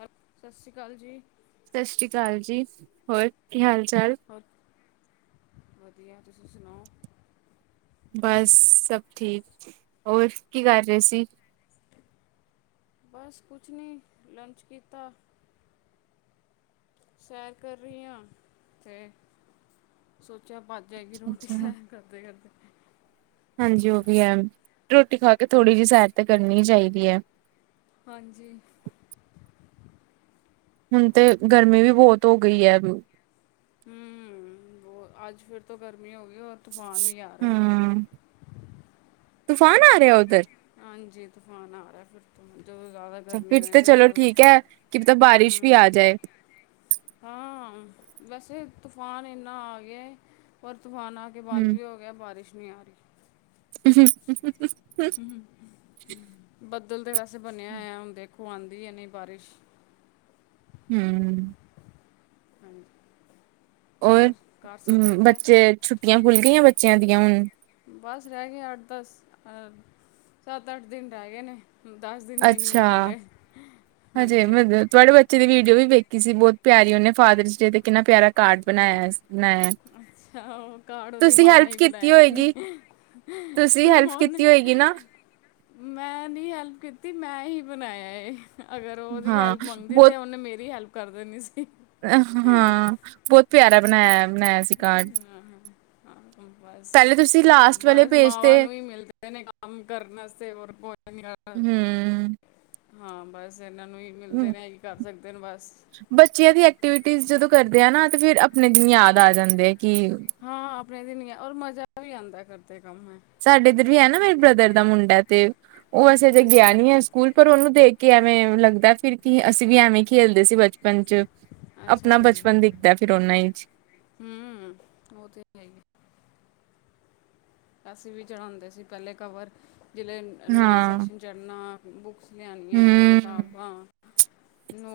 ਸਤਿ ਸ਼੍ਰੀ ਅਕਾਲ ਜੀ ਸਤਿ ਸ੍ਰੀ ਅਕਾਲ ਜੀ ਹੋਰ ਕੀ ਹਾਲ ਕੀ ਹਾਲ ਚਾਲ ਹੋਰ ਤੁਸੀਂ ਸੁਣਾਓ ਬਸ ਸਭ ਠੀਕ ਹੋਰ ਕੀ ਕਰ ਰਹੇ ਸੀ ਬਸ ਕੁਛ ਨੀ ਲੰਚ ਕੀਤਾ ਸੈਰ ਕਰ ਰਹੀ ਹਾਂ ਤੇ ਸੋਚਿਆ ਬਾ ਜਾ ਕੇ ਰੋਟੀ ਸ ਅੱਛਾ। ਕਰਦੇ ਕਰਦੇ, ਹਾਂਜੀ ਉਹ ਵੀ ਹੈ ਰੋਟੀ ਖਾ ਕੇ ਥੋੜ੍ਹੀ ਜਿਹੀ ਸੈਰ ਤੇ ਕਰਨੀ ਹੀ ਚਾਹੀਦੀ ਹੈ। ਹਾਂਜੀ, ਹੁਣ ਤੇ ਗਰਮੀ ਵੀ ਬਹੁਤ ਹੋ ਗਈ ਹੈ। ਹੂੰ ਅੱਜ ਫਿਰ ਤੋਂ ਗਰਮੀ, ਹੋਗੀ ਉਹ ਤੂਫਾਨ ਵੀ ਆ ਰਿਹਾ। ਹੂੰ। ਤੂਫਾਨ ਆ ਰਿਹਾ ਉੱਧਰ? ਹਾਂਜੀ ਤੂਫਾਨ ਆ ਰਿਹਾ ਫਿਰ, ਜਦੋਂ ਜ਼ਿਆਦਾ ਗਰਮੀ ਫਿਰ ਹੋਏ ਤੇ ਚਲੋ ਉਦੋਂ ਠੀਕ ਹੈ। ਕਿ ਪਤਾ ਹੂੰ ਬਾਰਿਸ਼ ਵੀ ਆ ਜਾਏ, ਹਾਂ। ਵੈਸੇ ਤੂਫਾਨ ਇੰਨਾ ਆ ਗਿਆ। ਤੂਫਾਨ ਆ ਕੇ ਬੰਦ ਹੂੰ। ਵੀ ਹੋ ਗਿਆ ਬਾਰਿਸ਼, [unintelligible] [unintelligible] ਹੂੰ, [unintelligible] ਬਣਿਆ ਹੋਆ ਹੁੰਦੇ। ਖੁਆਦੀ ਐ ਨਹੀਂ ਬਾਰਿਸ਼ ਹੂੰ, ਹਾਂਜੀ, ਔਰ ਘਰ ਸਭ [unintelligible] ਵਧੀਆ ਬੱਚੇ ਛੁੱ [unintelligible] [unintelligible] ਬੱਚਿਆਂ ਦੀਆਂ ਹੁਣ, ਬਸ ਰਹਿ ਗਏ ਅੱਠ ਦਸ ਸੱਤ ਅੱਠ ਦਿਨ ਰਹਿ ਗਏ ਨੇ, ਦਿਨ ਵੀ ਨਹੀਂ ਅੱਛਾ ਹੈ ਪੂਰੇ ਹਜੇ ਹਾਂਜੀ ਮਤਲਬ ਤੁਹਾਡੇ ਬੱਚੇ ਦੀ ਵੀਡੀਓ ਵੀ, ਵੇਖੀ ਸੀ ਬਹੁਤ ਪਿਆਰੀ ਉਹਨੇ ਫਾਦਰਸ ਡੇ ਤੇ ਕਿੰਨਾ ਪਿਆਰਾ ਕਾਰਡ ਬਣਾਇਆ ਸੀ। ਅੱਛਾ ਉਹ ਕਾਰਦ ਔਦੀ ਤੁਸੀਂ ਮਾਂ ਹੈਲਪ ਨੇ ਕੀਤੀ ਬੁਨਾਇਆ ਸੀ ਹੋਏਗੀ ਤੁਸੀਂ ਹੈਲਪ ਨੇ, ਕੀਤੀ ਹੋਏਗੀ ਨਾ ਮੈਂ ਨੀ ਹੈਲਪ ਕੀਤੀ ਮੈਂ ਹੀ ਬਣਾਇਆ। ਅਗਰ ਉਹਦੀ ਹਾਂ ਹੈਲਪ ਮੰਗਦੀ ਬਹੁਤ ਤਾਂ ਉਹਨੇ ਮੇਰੀ ਹੈਲਪ ਕਰ ਕਰਦੇ ਦੇਣੀ ਸੀ, ਹਾਂ ਬਹੁਤ ਪਿਆਰਾ ਬਣਾਇਆ ਬਣਾਇਆ ਸੀ। ਕਾਰਡ ਹਮ ਬਸ ਪਹਿਲੇ ਤੁਸੀਂ ਲਾਸਟ ਵਾਲੇ ਬਸ ਪੇਜ ਤੇ ਮਾਵਾਂ ਨੂੰ ਹੀ ਮਿਲਦੇ ਨੇ ਕੰਮ ਕਰਨ ਵਾਸਤੇ ਹੋਰ ਭੋਜਨ ਹਮ ਹਾਂ ਬਸ, ਕਿਸ ਇਹਨਾਂ ਨੂੰ ਹੀ ਮਿਲਦੇ ਨੇ ਹੀ ਕਰ ਸਕਦੇ। ਦਿਨ ਬਸ, ਬੱਚਿਆਂ ਦੀ ਐਕਟੀਵਿਟੀ ਜਦੋਂ ਕਰਦੇ ਆ ਨਾ ਤੇ ਫਿਰ ਆਪਣੇ ਦਿਨ ਯਾਦ ਆ ਜਾਂਦੇ। ਕੀ, ਕਹਿ ਦਿਨੀਂ ਆ ਔਰ ਮਜ਼ਾ ਵੀ ਆਂਦਾ ਕਰਦਾ ਸਾਡੇ ਇੱਧਰ ਵੀ ਹੈ ਨਾ ਮੇਰੇ ਬ੍ਰਦਰ ਦਾ ਮੁੰਡਾ ਤੇ ਉਹ ਅਸੀਂ ਅਜੇ ਗਿਆ ਨਹੀਂ ਹੈ ਸਕੂਲ, ਪਰ ਉਹਨੂੰ ਦੇਖ ਕਿ ਐਵੇਂ ਲੱਗਦਾ ਫਿਰ ਕੀ ਅਸੀਂ ਵੀ ਐਵੇਂ ਖੇਲਦੇ ਸੀ, ਬਚਪ ਬਚਪਨ 'ਚ ਆਪਣਾ ਬਚਪਨ ਬਚਪਨ ਦਿਖਦਾ ਫਿਰ ਉਹਨਾਂ ਹੀ 'ਚ। ਹਮ ਉਹ ਤੇ ਹੈਗੀ। ਅਸੀ ਵੀ ਚੜਾਉਂਦੇ ਸੀ ਪਹਿਲੇ ਕਵਰ। ਜਿਵੇਂ ਨਵਾਂ ਹਾਂ ਸੈਸ਼ਨ ਚੜ੍ਹਨਾ। ਬੁਕ ਲਿਆਣੀਆਂ ਹਮ ਕਿਤਾਬਾਂ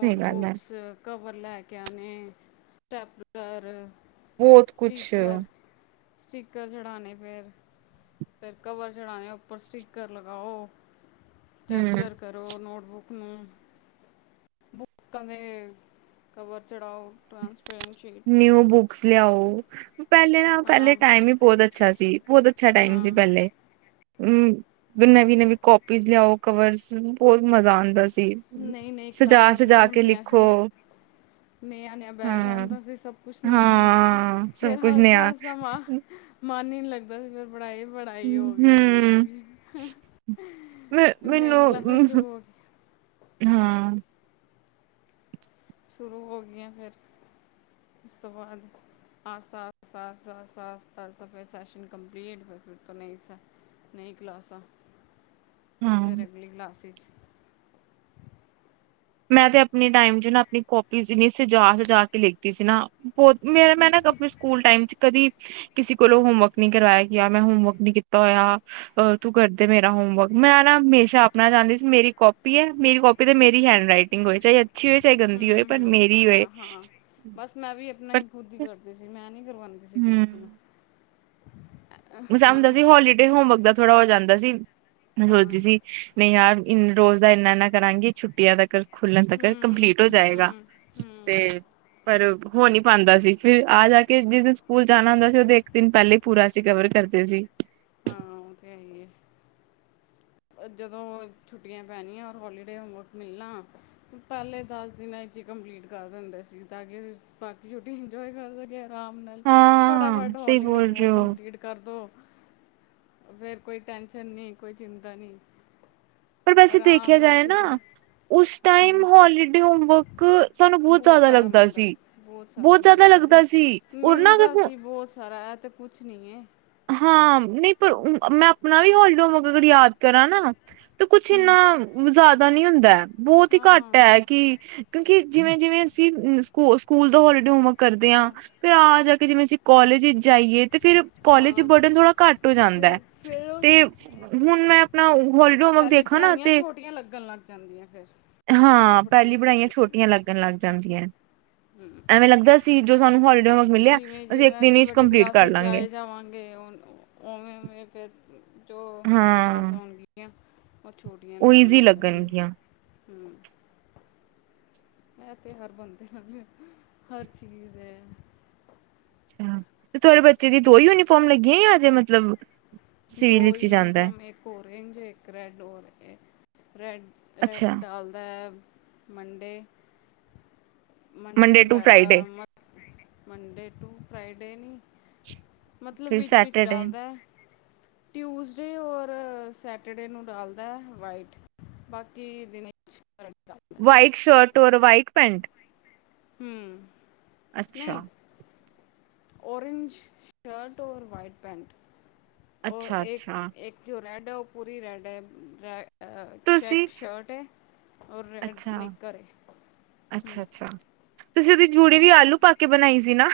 ਸਹੀ ਗੱਲ ਹੈ ਕਵਰ ਲੈ ਕੇ ਆਉਣੇ, ਸਟੈਪਲਰ ਬਹੁਤ ਕੁੱਛ। ਸਟੀਕਰ ਸਟੀਕਰ ਚੜ੍ਹਾਣੇ ਫਿਰ ਫ਼ਿਰ ਕਵਰ ਚੜਾਉਣੇ ਉੱਪਰ ਸਟੀਕਰ ਲਗਾਓ। ਹੂੰ ਸਟੈਪਲਰ ਕਰੋ, ਨੋਟ ਬੁੱਕ ਨੂੰ। ਕਮਰੇ ਦੇ ਕਵਰ ਚੜਾਓ ਟ੍ਰਾਂਸਪੇਰੈਂਟ ਸ਼ੀਟ ਨਿਊ ਬੁੱਕਸ ਲਿਆਓ, ਪਹਿਲੇ ਨਾ ਪਹਿਲੇ ਹਾਂ ਟਾਈਮ ਹੀ ਬਹੁਤ ਅੱਛਾ ਸੀ, ਬਹੁਤ ਅੱਛਾ ਟਾਈਮ ਸੀ ਹਾਂ ਪਹਿਲੇ। ਹਮ ਨਵੀਂ ਨਵੀਂ ਕਾਪੀਜ਼ ਲਿਆਓ, ਕਵਰਸ, ਬਹੁਤ ਮਜ਼ਾ ਆਉਂਦਾ ਸੀ। ਨਹੀਂ ਨਹੀਂ ਕਲਾਸਾਂ ਸ਼ੁਰੂ ਸਜਾ-ਸਜਾ ਕੇ ਹੁੰਦੀਆਂ ਲਿਖੋ ਸੀ, ਨਹੀਂ ਏਹ ਨਯਾ ਬੈਗ ਹਾਂ ਆਂਦਾ ਸੀ, ਸਭ ਕੁਛ ਨੇਆ ਨੇਆ ਹਾਂ ਸਭ ਫੇਰ ਕੁਝ ਹੱਸਦਾ ਨਿਆ ਹਸਦਾ ਸਮਾਂ ਮਨ ਹੀ ਨਹੀਂ ਲੱਗਦਾ ਸੀ। ਪੜ੍ਹਾਈ ਪੜ੍ਹਾਈ ਹੋ ਹੂੰ ਗਈ, ਨਹੀਂ ਕਲਾਸਾਂ ਸ਼ੁਰੂ ਹੋ ਗਈਆਂ। ਹਾਂ। ਸ਼ੁਰੂ ਹੋ ਗਈਆਂ ਫਿਰ, ਉਸ ਤੋਂ ਬਾਅਦ ਫਿਰ ਸੈਸ਼ਨ ਕੰਪਲੀਟ, ਫਿਰ ਫਿਰ ਤੋਂ ਨਈ ਨਈ ਕਲਾਸਾਂ। ਫ਼ਿਰ ਅਗਲੀ ਕਲਾਸ ਵਿਚ। ਮੈਂ ਤੇ ਆਪਣੇ ਟਾਈਮ 'ਚ ਨਾ ਆਪਣੀ ਕੋਪੀਜ਼ ਏਨੀ ਸਜਾ ਸਜਾ ਕੇ ਲਿਖਦੀ ਸੀ ਨਾ। ਬਹੁਤ ਮੇਰਾ ਮੈਂ ਨਾ ਆਪਣੇ ਸਕੂਲ ਟਾਈਮ 'ਚ ਕਦੀ ਕਿਸੇ ਕੋਲੋਂ ਹੋਮਵਰਕ ਨਹੀਂ ਕਰਵਾਇਆ ਗਿਆ, ਮੈਂ ਹੋਮਵਰਕ ਨਹੀਂ ਕੀਤਾ ਹੋਇਆ ਅ ਤੂੰ ਕਰਦੇ ਮੇਰਾ ਹੋਮਵਰਕ, ਮੈਂ ਨਾ ਹਮੇਸ਼ਾ ਆਪਣਾ ਚਾਹੁੰਦੀ ਸੀ ਮੇਰੀ ਕਾਪੀ ਹੈ, ਮੇਰੀ ਕਾਪੀ ਤੇ ਮੇਰੀ ਹੈਂਡ ਰਾਈਟਿੰਗ ਹੋਏ ਚਾਹੇ ਅਜ ਹਮ-ਹਮ ਹਾਂ-ਹਾਂ ਬਸ ਮੈਂ ਵੀ ਆਪਨਾ ਪਰ ਹੀ ਖੁੱਦ ਹੀ ਕਰਦੀ ਸੀ ਮੈਂ ਨੀ ਕਰਵਾਉਦੀ ਸੀ ਕਿਸੇ ਕੋਲੋਂ। ਹਮ [unintelligible] ਹਾਂ ਸੀ ਹੋਲੀੇ ਹੋਮਵਰਕ ਦਾ ਥੋੜਾ ਹੋ ਜਾਂਦਾ ਸੀ। ਮੈਂ ਹਾਂ ਸੋਚਦੀ ਸੀ ਨਹੀਂ ਯਾਰ ਇ ਰੋਜ਼ ਦਾ ਇੰਨਾ-ਇੰਨਾ ਕਰਾਂਗੀ ਛੁੱਟੀਆਂ ਤੱਕ ਖੁਲਣ ਤੱਕ ਹੂੰ ਕੰਪਲੀਟ ਹੋ ਜਾਏਗਾ ਹੂੰ ਤੇ ਹੂੰ ਪਰ ਹੋ ਨੀ ਪਾਂਦਾ ਫਿਰ ਆ ਜਾ ਕੇ ਜਿਸ ਦਿਨ ਸਕੂਲ ਜਾਣਾ ਹੁੰਦਾ ਸੀ ਉਹਦੇ ਇੱਕ ਦਿਨ ਪਹਿਲੇ ਹੀ ਪੂਰਾ ਸੀ ਕਵਰ ਕਰਦੇ ਸੀ। ਹਾਂ ਉਹ ਤੇ ਹੈ ਹੀ ਹੈ ਜਦੋਂ ਛੁੱਟੀਆਂ ਪੈਣੀਆਂ ਹੋਰ ਹੋਲੀਡੇ ਹੋਮਵਰਕ ਮਿਲਣਾ ਪਹਿਲੇ ਦਸ ਦਿਨਾਂ ਚ ਹੀ ਕੰਪਲੀਟ ਕਰ ਦਿੰਦੇ ਸੀ ਤਾਂ ਕਿ ਬਾਕੀ ਛੁੱਟੀ ਇੰਜੋਏ ਕਰ ਸਕੇ। ਆਰਾਮ ਨਾਲ ਹਾਂ ਫਟਾਫਟ ਸਹੀ ਹੋਲੀਡੇ ਬੋਲ ਰਹੇ ਹੋਮਵਰਕ ਹੋ ਕੰਪਲੀਟ ਕਰ ਦਿਉ। ਫੇਰ ਕੋਈ ਟੈਂਨਸ਼ਨ ਨੀ ਕੋਈ ਚਿੰਤਾ ਨੀ। ਪਰ ਵੈਸੇ ਦੇਖਿਆ ਜਾਏ ਨਾ ਉਸ ਟਾਈਮ ਹੂੰ ਹੋਲੀਡੇ ਹੋਮਵਰਕ ਸਾਨੂੰ ਬਹੁਤ ਜਾਦਾ ਸਾਰਾ ਲੱਗਦਾ ਮਿਲਦਾ ਸੀ ਸਾਰਾ ਬਹੁਤ ਜਾਦਾ ਮਿਲਦਾ ਲੱਗਦਾ ਸੀ ਔਰ ਨਾ ਮਿਲਦਾ ਅਗਰ ਸੀ ਬਹੁਤ ਸਾਰਾ ਇਹ ਤੇ ਕੁਝ ਨਹੀਂ ਹੈ ਹਾਂ ਨਹੀਂ ਪਰ ਮੈਂ ਆਪਣਾ ਵੀ ਹੋਲੀਡੋ ਯਾਦ ਕਰਾ ਨਾ ਤੇ ਕੁੱਛ ਇੰਨਾ ਹੂੰ ਜਾਦ ਤਾ ਨਹੀ ਹੁੰਦਾ। ਬਹੁਤ ਹੀ ਘੱਟ ਹਾਂ ਹੈ ਕਿ ਕਿਉਂਕਿ ਜਿਵੇਂ-ਜਿਵੇਂ ਅਸੀਂ ਸਕੂ ਸਕੂਲ ਦਾ ਹੋਲੀਡੇ ਹੋਮਵਰਕ ਕਰਦੇ ਹਾਂ ਫਿਰ ਆ ਜਾ ਕੇ ਕਿ ਜਿਵੇਂ ਅਸੀਂ ਕੋਲੇਜ ਜਾਈਏ ਤੇ ਫਿਰ ਕਾਲਜ ਚ ਹਾਂ ਬਰਡਨ ਥੋੜਾ ਘੱਟ ਹੋ ਜਾਂਦਾ ਹੈ ਫਿਰ ਫਿਰ ਉਹ ਤੇ ਹੁਣ ਮੈਂ ਆਪਣਾ ਹੋਲੀਡੇ ਹੋਮਵਰਕ ਪਹਿਲੀ ਦੇਖਾ ਨਾ ਪੜ੍ਹਾਈਆਂ ਤੇ, ਛੋਟੀਆਂ ਲੱਗਣ ਲੱਗ ਜਾਂਦੀਆਂ ਫਿਰ ਹਾਂ ਪਹਿਲੀ ਪੜਾਈਆਂ ਛੋਟੀਆਂ ਲੱਗਨ ਲਗ ਜਾਂਦੀਆਂ। ਹੂੰ ਐਵੇਂ ਲੱਗਦਾ ਸੀ ਜੋ ਸਾਨੂੰ ਹੋਲੀਡੇ ਵਰਗ ਮਿਲਿਆ ਅਸੀਂ ਇੱਕ ਦਿਨ ਕੰਪਲੀਟ ਕਰਲਾਂਗੇ। ਪਾਵਾਂਗੇ ਉਵੇਂ ਵੇਂ ਫੇਰ ਜੋ ਪਹਿਲੀ ਹਾਂ ਕਲਾਸਾਂ ਹੋਣਗਗੀਆਂ ਬਹੁ ਛੋਟੀਆਂ ਉਹ ਲਗਨ ਈਜ਼ੀ ਲਗ ਜਾਂਦੀਆਂ। ਲੱਗਣਗੀਆਂ ਐ ਤੇ ਹਰ ਬੰਦੇ ਨਾਲ ਹਰ ਚੀਜ਼ ਹੈ। ਹਾਂ ਤੁਹਾਡੇ ਬੱਚੇ ਦੀ ਦੋ ਹੀ ਯੂਨੀਫਾਰਮ ਲੱਗੀਆਂ ਯਾ ਹਜੇ ਮਤਲਬ ਦੋ ਸਿਵਲ ਵਿੱਚ ਹੀ ਜਾਂਦਾ ਹੈ ਯੂਨੀਫਾਰਮ ਇੱਕ ਓਰੇਂਜ ਇੱਕ ਰੈੱਡ ਔਰ ਰੈਡ, ਰੈੱਡ ਅੱਛਾ ਡਾਲਦਾ ਮੰਡੇ। ਮੰਡੇ ਵ ਟੂ ਫਰਾਈਡੇ ਮੰਡੇ ਟੂ ਫ੍ਰ ਡੇਨੀ। ਮਤਲਬ ਫਿਰ ਵਿੱਚ-ਵਿੱਚ ਸੈਟਰਡੇ ਡਾਲਦਾ। ਟਿਊਜ਼ਡੇ ਔਰ ਸੈਟਰਡੇ ਨੂੰ ਡਾਲਦਾ ਹੈ ਵਾਈਟ ਬਾਕੀ ਦਿਨ ਚ- ਹੋਰ ਵਾਈਟ ਪੈਂਟ- ਹੂੰ ਨਹੀਂ ਅੱਛਾ ਓਰੇਂਜ ਸ਼ਰਟ ਔਰ ਵਾਈਟ ਪੈੈਂਟ ਉਹ ਅੱਛਾ ਅੱਛਾ ਇੱਕ-ਇੱਕ ਜੋ ਰਹਿਣ- ਉਹ ਪੂਰੀ ਰੈੱਡ ਹੈ ਰੈ- ਤੁਸੀਂ ਚੈੱਕ ਸ਼ਰਟ ਹੈ ਔਰ ਰੈਡ ਅੱਛਾ ਨਿਕਰ ਏ ਅੱਛਾ ਅੱਛਾ ਤੁਸੀਂ ਉਹਦੀੂ ਜੂੜੀ ਵੀ ਆਲੂ ਪਾ ਕੇ ਬਣਾਈ ਸੀ ਦਿਨਾਂ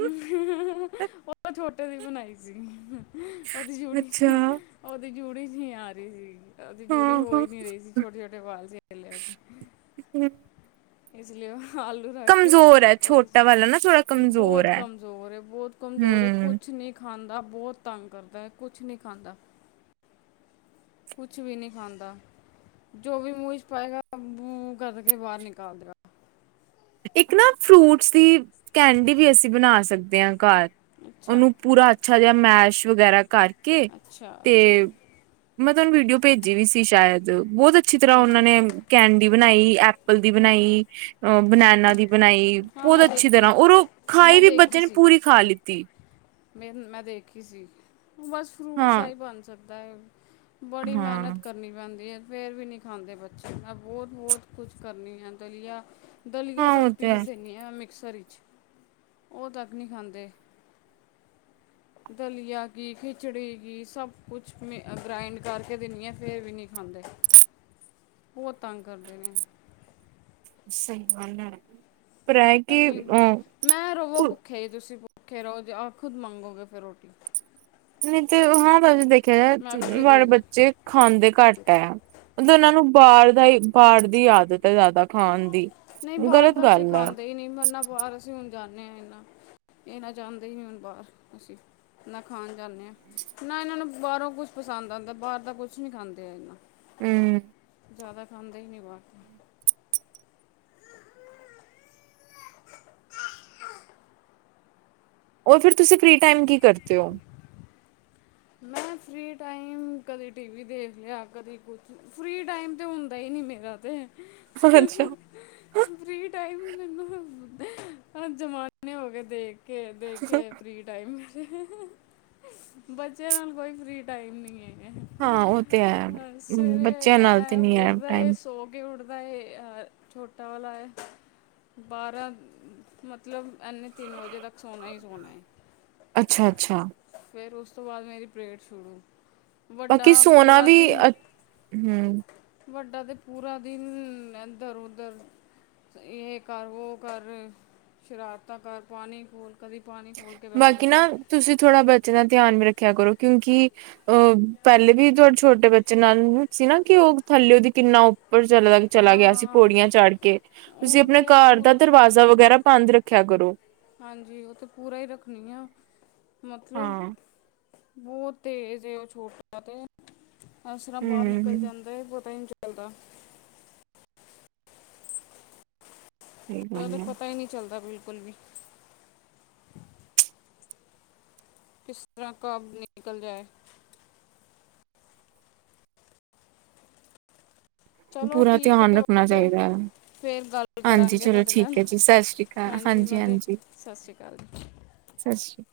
ਉਹ ਛੋਟੇ ਦੀ ਬਣਾਈ ਸੀਗੀ ਉਹਦੀ ਜੂੜੀ ਅੱਛਾ ਉਹਦੀ ਜੂੜੀ ਸੀ ਆ ਰਹੀ ਸੀਗੀ ਅਂ ਜੂੜੀ ਹਾਂ ਹੋ ਹਾਂ ਹੀ ਨੀ ਰਹੀ ਸੀ ਛੋਟੇ-ਛੋਟੇ ਵਾਲ ਸੀੇ ਲਿਆ ਇਸ ਲਈ ਉਹ ਆਲੂ ਰੱਖ ਕੇ ਕਮਜ਼ੋਰ ਹੈ ਛੋਟਾ ਵਾਲਾ ਨਾ ਥੋੜਾ ਕਮਜ਼ੋਰ ਬਹੁਤ ਹੈ ਕਮਜ਼ੋਰ-ਬਹੁਤ ਕਮਜ਼ੋਰ ਹਮ ਕੁਛ ਨੀ ਖਾਂਦਾ ਬਹੁਤ ਤੰਗ ਕਰਦਾ ਹੈ ਕੁਛ ਨਹੀਂ ਖਾਂਦਾ ਕੁਛ ਵੀ ਨਹੀਂੀ ਖਾਂਦਾ ਜੋ ਵੀ ਮੁਹ ਚ ਪਾਏਗਾ ਊ ਊ ਕਰ ਕੇ ਬਾਹਰ ਨਿਕਾਲਦਾ ਇੱਕ ਨਾ ਫਰੂਟਸ ਦੀ ਕੈਂਡੀ ਵੀ ਅਸੀਂ ਬਣਾ ਸਕਦੇ ਹਾਂ ਘਰ ਅੱਛਾ ਉਹਨੂੰ ਪੂਰਾ ਅੱਛਾ ਜਿਹਾ ਮੈਸ਼ ਵਗੈਰਾ ਕਰਕੇ ਕੇ ਅੱਛਾ ਅੱਛਾ ਤੇ ਜੀ ਮ ਵੀਡੀਓ ਭੇਜੀ ਵੀ ਸੀ ਸ਼ਾਇਦ ਬਹੁਤ ਅੱਛੀ ਤਰ੍ਹਾਂ ਹੂੰ ਉਹਨਾਂ ਹੂੰ ਨੇ ਕੈਂਡੀ ਬਣਾਈ ਐਪਲ ਦੀ ਹੂੰ ਬਣਾਈ ਹੂੰ ਅ ਬਨੈਨਾ ਦੀ ਬਣਾਈ ਹਾਂ ਬਹੁਤ ਮੈਂ ਅੱਛੀ ਦੇਖੀ ਤਰ੍ਹਾਂ ਔਰ ਉਹ ਖਾਈ ਵੀ ਬੱਚੇ ਨੇ ਪੂਰੀ ਖਾ ਲਿੱਤੀ ਮੇ ਮੈਂ ਦੇਖੀ ਸੀ ਬਸ ਫਰੂਟਸ ਹਾਂ ਦਾ ਹੀ ਬਣ ਸਕਦਾ [unintelligible] ਬੜੀ ਹਾਂ ਮਿਹਨਤ ਕਰਨੀ ਪੈਂਦੀ ਏ- ਫਰ ਵੀ ਨਹੀਂੀ ਖਾਂਦੇ ਬੱਚੇ ਬਹੁਤ-ਬਹੁਤ ਕੁਛ ਕਰਨੀ ਆ ਦਲੀਆ ਦਲੀਆਂ ਹਾਂ ਤਕ ਉਹ ਤੇ ਹੈ ਪੀਸ ਦਿੰਦੇ ਹਾਂ ਮਿਕ ਮਿਮਕਸਰ ਚ ਉਹ ਤੱਕ ਨਹੀਂ ਖਾਂਦੇ ਦਲੀਆ ਕੀ ਖਿਚੜੀ ਕੀ ਸਭ ਕੁਛ ਮ ਗ੍ਰਾਇੰਡ ਕਰਕੇ ਦਿਣੀ ਹਾਂ ਫਿਰ ਵੀ ਨਹੀਂ ਖਾਂਦੇ ਬਹੁਤ ਤੰਗ ਕਰਦੇ ਨੇ ਸਹੀ ਗੱਲ ਐ ਪਤਾ ਨੀ ਮੈਂ ਰਵੋ ਕੁ- ਭੁੱਖੇ ਹੀ ਤੁਸੀਂ ਖੇ ਰੋਜ਼ ਆ ਖੁਦ ਮੰਗੋਗੇ ਫਿਰ ਰੋਟੀ ਨ ਤੇ ਉਹਨਾਂ ਦਾ ਵਿ ਦੇਖ ਮੈਂ ਵੀ ਨਹੀਂ ਵਾਲੇ ਦੇ ਰਹੀ ਬੱਚੇ ਖਾਂਦੇ ਘੱਟ ਹੈ ਉਹਨਾਂ ਨੂੰ ਬਾਹਰ ਬਾਹਰ ਦੀ ਆਦਤ ਹੈ ਜ਼ਿਆਦਾ ਖਾਣ ਦੀ ਨਹੀਂ ਬਾਹਰ ਗ਼ਲਤ ਤਾਂਸੀ ਸ ਗੱਲ ਹੈ ਖਾਂਦੇ ਹੀ ਨਹੀਂ ਮਨਾ ਬਾਹਰ ਅਸੀਂ ਹੁਣ ਜਾਂਦੇ ਹਾਂ ਇਹਨਾ ਇਹ ਨਾ ਚਾਹੁੰਦੇ ਹੀ ਨੀ ਹੁਣ ਬਾਹਰ ਅਸੀਂ ਨਾ ਖਾਣ ਜਾਂਦੇ ਹਾਂ ਨਾ ਇਹਨਾਂ ਨੂੰ ਬਾਹਰੋਂ ਕੁਛ ਪਸੰਦ ਆਉਂਦਾ ਬਾਹਰ ਦਾ ਕੁਛ ਨੀ ਖਾਂਦੇ ਆ ਇਹਨਾ ਹੂੰ, ਜ਼ਿਆਦਾ ਖਾਦੇ ਹੀ ਨਹੀਂ ਬਾਰ ਦਾ ਉਹ ਫਿਰ ਤੁਸੀਂ ਫੀ ਟਾਈਮ ਕੀ ਕਰਦੇ ਹੋ। ਮੈਂ ਫਰੀ ਟਾਈਮ ਕਦੇ ਟੀਵੀ ਦੇਖ ਲਿਆ ਕਦੀ ਕੁਛ ਫਰੀ ਟਾਈਮ ਤੇ ਹੁੰਦਾ ਹੀ ਨੀ ਮੇਰਾ ਤੇ ਅੱਛਾ, ਹ ਜ਼ਮਾਨੇ ਹੋ ਗਏ ਦੇਖ। ਖੇਡ ਦੇਖੇ ਫਰੀ ਟਾਈਮ, [unintelligible] ਬੱਚੇ ਨਾਲ ਕੋਈ ਫਰੀ ਟਾਈਮ ਨਹੀਂ ਹੈ। ਹਾਂ ਉਹ ਤੇ ਹੈ ਅਹ ਸਵੇਰੇ ਬੱਚਿਆਂ ਨਾਲ ਤੇ ਨੀ ਹੈ ਉੱਠਦਾ ਏ ਟਾਈਮ, ਸੋ ਕੇ ਉੱਠਦਾ ਦਾ ਇਹ ਛੋਟਾ ਵਾਲਾ ਹੈ ਬਾਰਾਂ ਮਤਲਬ ਇਨੇ ਤਿੰਨ ਵਜੇ ਤੱਕ ਸੋਨਾ ਹੀ ਸੋਨਾ ਹੈ। ਅੱਛਾ ਅੱਛਾ, ਪੈਰੋਸ, ਉਸ ਤੋਂ ਬਾਅਦ ਮੇਰੀ ਪਰੇਡ ਛੜੂ ਬਾਕੀ ਸੋਨਾ ਵੀ ਅ ਹੂੰ, ਵੱਡਾ ਤਾਂ ਪੂਰਾ ਦਿਨ ਇੱਧਰ ਉੱਧਰ ਇਹ ਕਰ ਵੋ ਕਰ ਸ਼ਰਾਰਤਾਂ ਕਰ ਪਾਣੀ ਖੋਲ ਕਦੀ ਪਾਣੀ ਖੋਲ ਕੇ ਬਹਿ ਬਾਕੀ ਜਾਏ ਨਾ ਤੁਸੀਂ ਥੋੜ੍ਹਾ ਬਚਣਾ। ਧਿਆਨ ਵੀ ਰੱਖਿਆ ਕਰੋ ਕਿਉਂਕਿ ਅਹ ਪਹਿਲੇ ਵੀ ਤੁਹਾਡੇ ਛੋਟੇ ਬੱਚੇ ਨਾਲ ਸੀ ਨਾ ਕਿ ਉਹ ਥੱਲੇ ਉਹਦੀ ਕਿੰਨਾ ਉੱਪਰ ਚਲਾ ਚਲਾ ਹਾਂ ਗਿਆ ਸੀ ਹਾਂ ਪੌੜੀਆਂ ਚੜ੍ਹ ਕੇ ਤੁਸੀਂ ਉਹ ਆਪਣੇ ਤੇ ਘਰ ਦਾ ਪੂਰਾ ਦਰਵਾਜ਼ਾ ਵਗੈਰਾ ਬੰਦ ਰੱਖ। ਸਿਖਿਆ ਕਰੋ। ਹਾਂਜੀ ਉਹ ਤੇ ਪੂਰਾ ਹੀ ਰੱਖਣੀ ਆ। ਮਤਲਬ, ਹਾਂ ਬਹੁਤ ਤੇਜ ਉਹ ਛੋਟਾ ਤੇ ਇਸ ਤਰ੍ਹਾਂ ਬਾਹਰ ਨਿਕਲ ਹਮ ਜਾਂਦਾ ਏ ਪਤਾਹੀ ਨਹੀਂ ਚਲਦਾ, ਸਹੀ ਗੱਲ ਤਾਂ ਹੈ ਪਤਾ ਹੀ ਨੀ ਚੱਲਦਾ ਬਿਲਕੁਲ ਬਿਲਕੁਲ ਕੁੁਲ ਵੀ ਕਿਸ ਤਰ੍ਹਾਂ ਕਬ ਨਿਕਲ ਜਾਏ। ਚਲੋ ਪੂਰਾ ਠੀਕ ਧਿਆਨ ਹੈ ਰੱਖਣਾ ਓਕੇ ਚਾਹੀਦਾ ਹੈ ਫੇਰ ਗੱਲ ਹਾਂਜੀ ਕਰਾਂਗੇ ਚਲੋ ਤੁਹਾਡੇ ਨਾਲ ਠੀਕ ਹੈ ਜੀ ਸਤਿ ਸ੍ਰੀ ਅਕਾਲ ਹਾਂਜੀ ਮੈਂ ਦੇਖ ਹਾਂਜੀ ਸਤਿ ਸ਼੍ਰੀ ਅਕਾਲ ਜੀ ਸਤਿ ਸ੍ਰੀ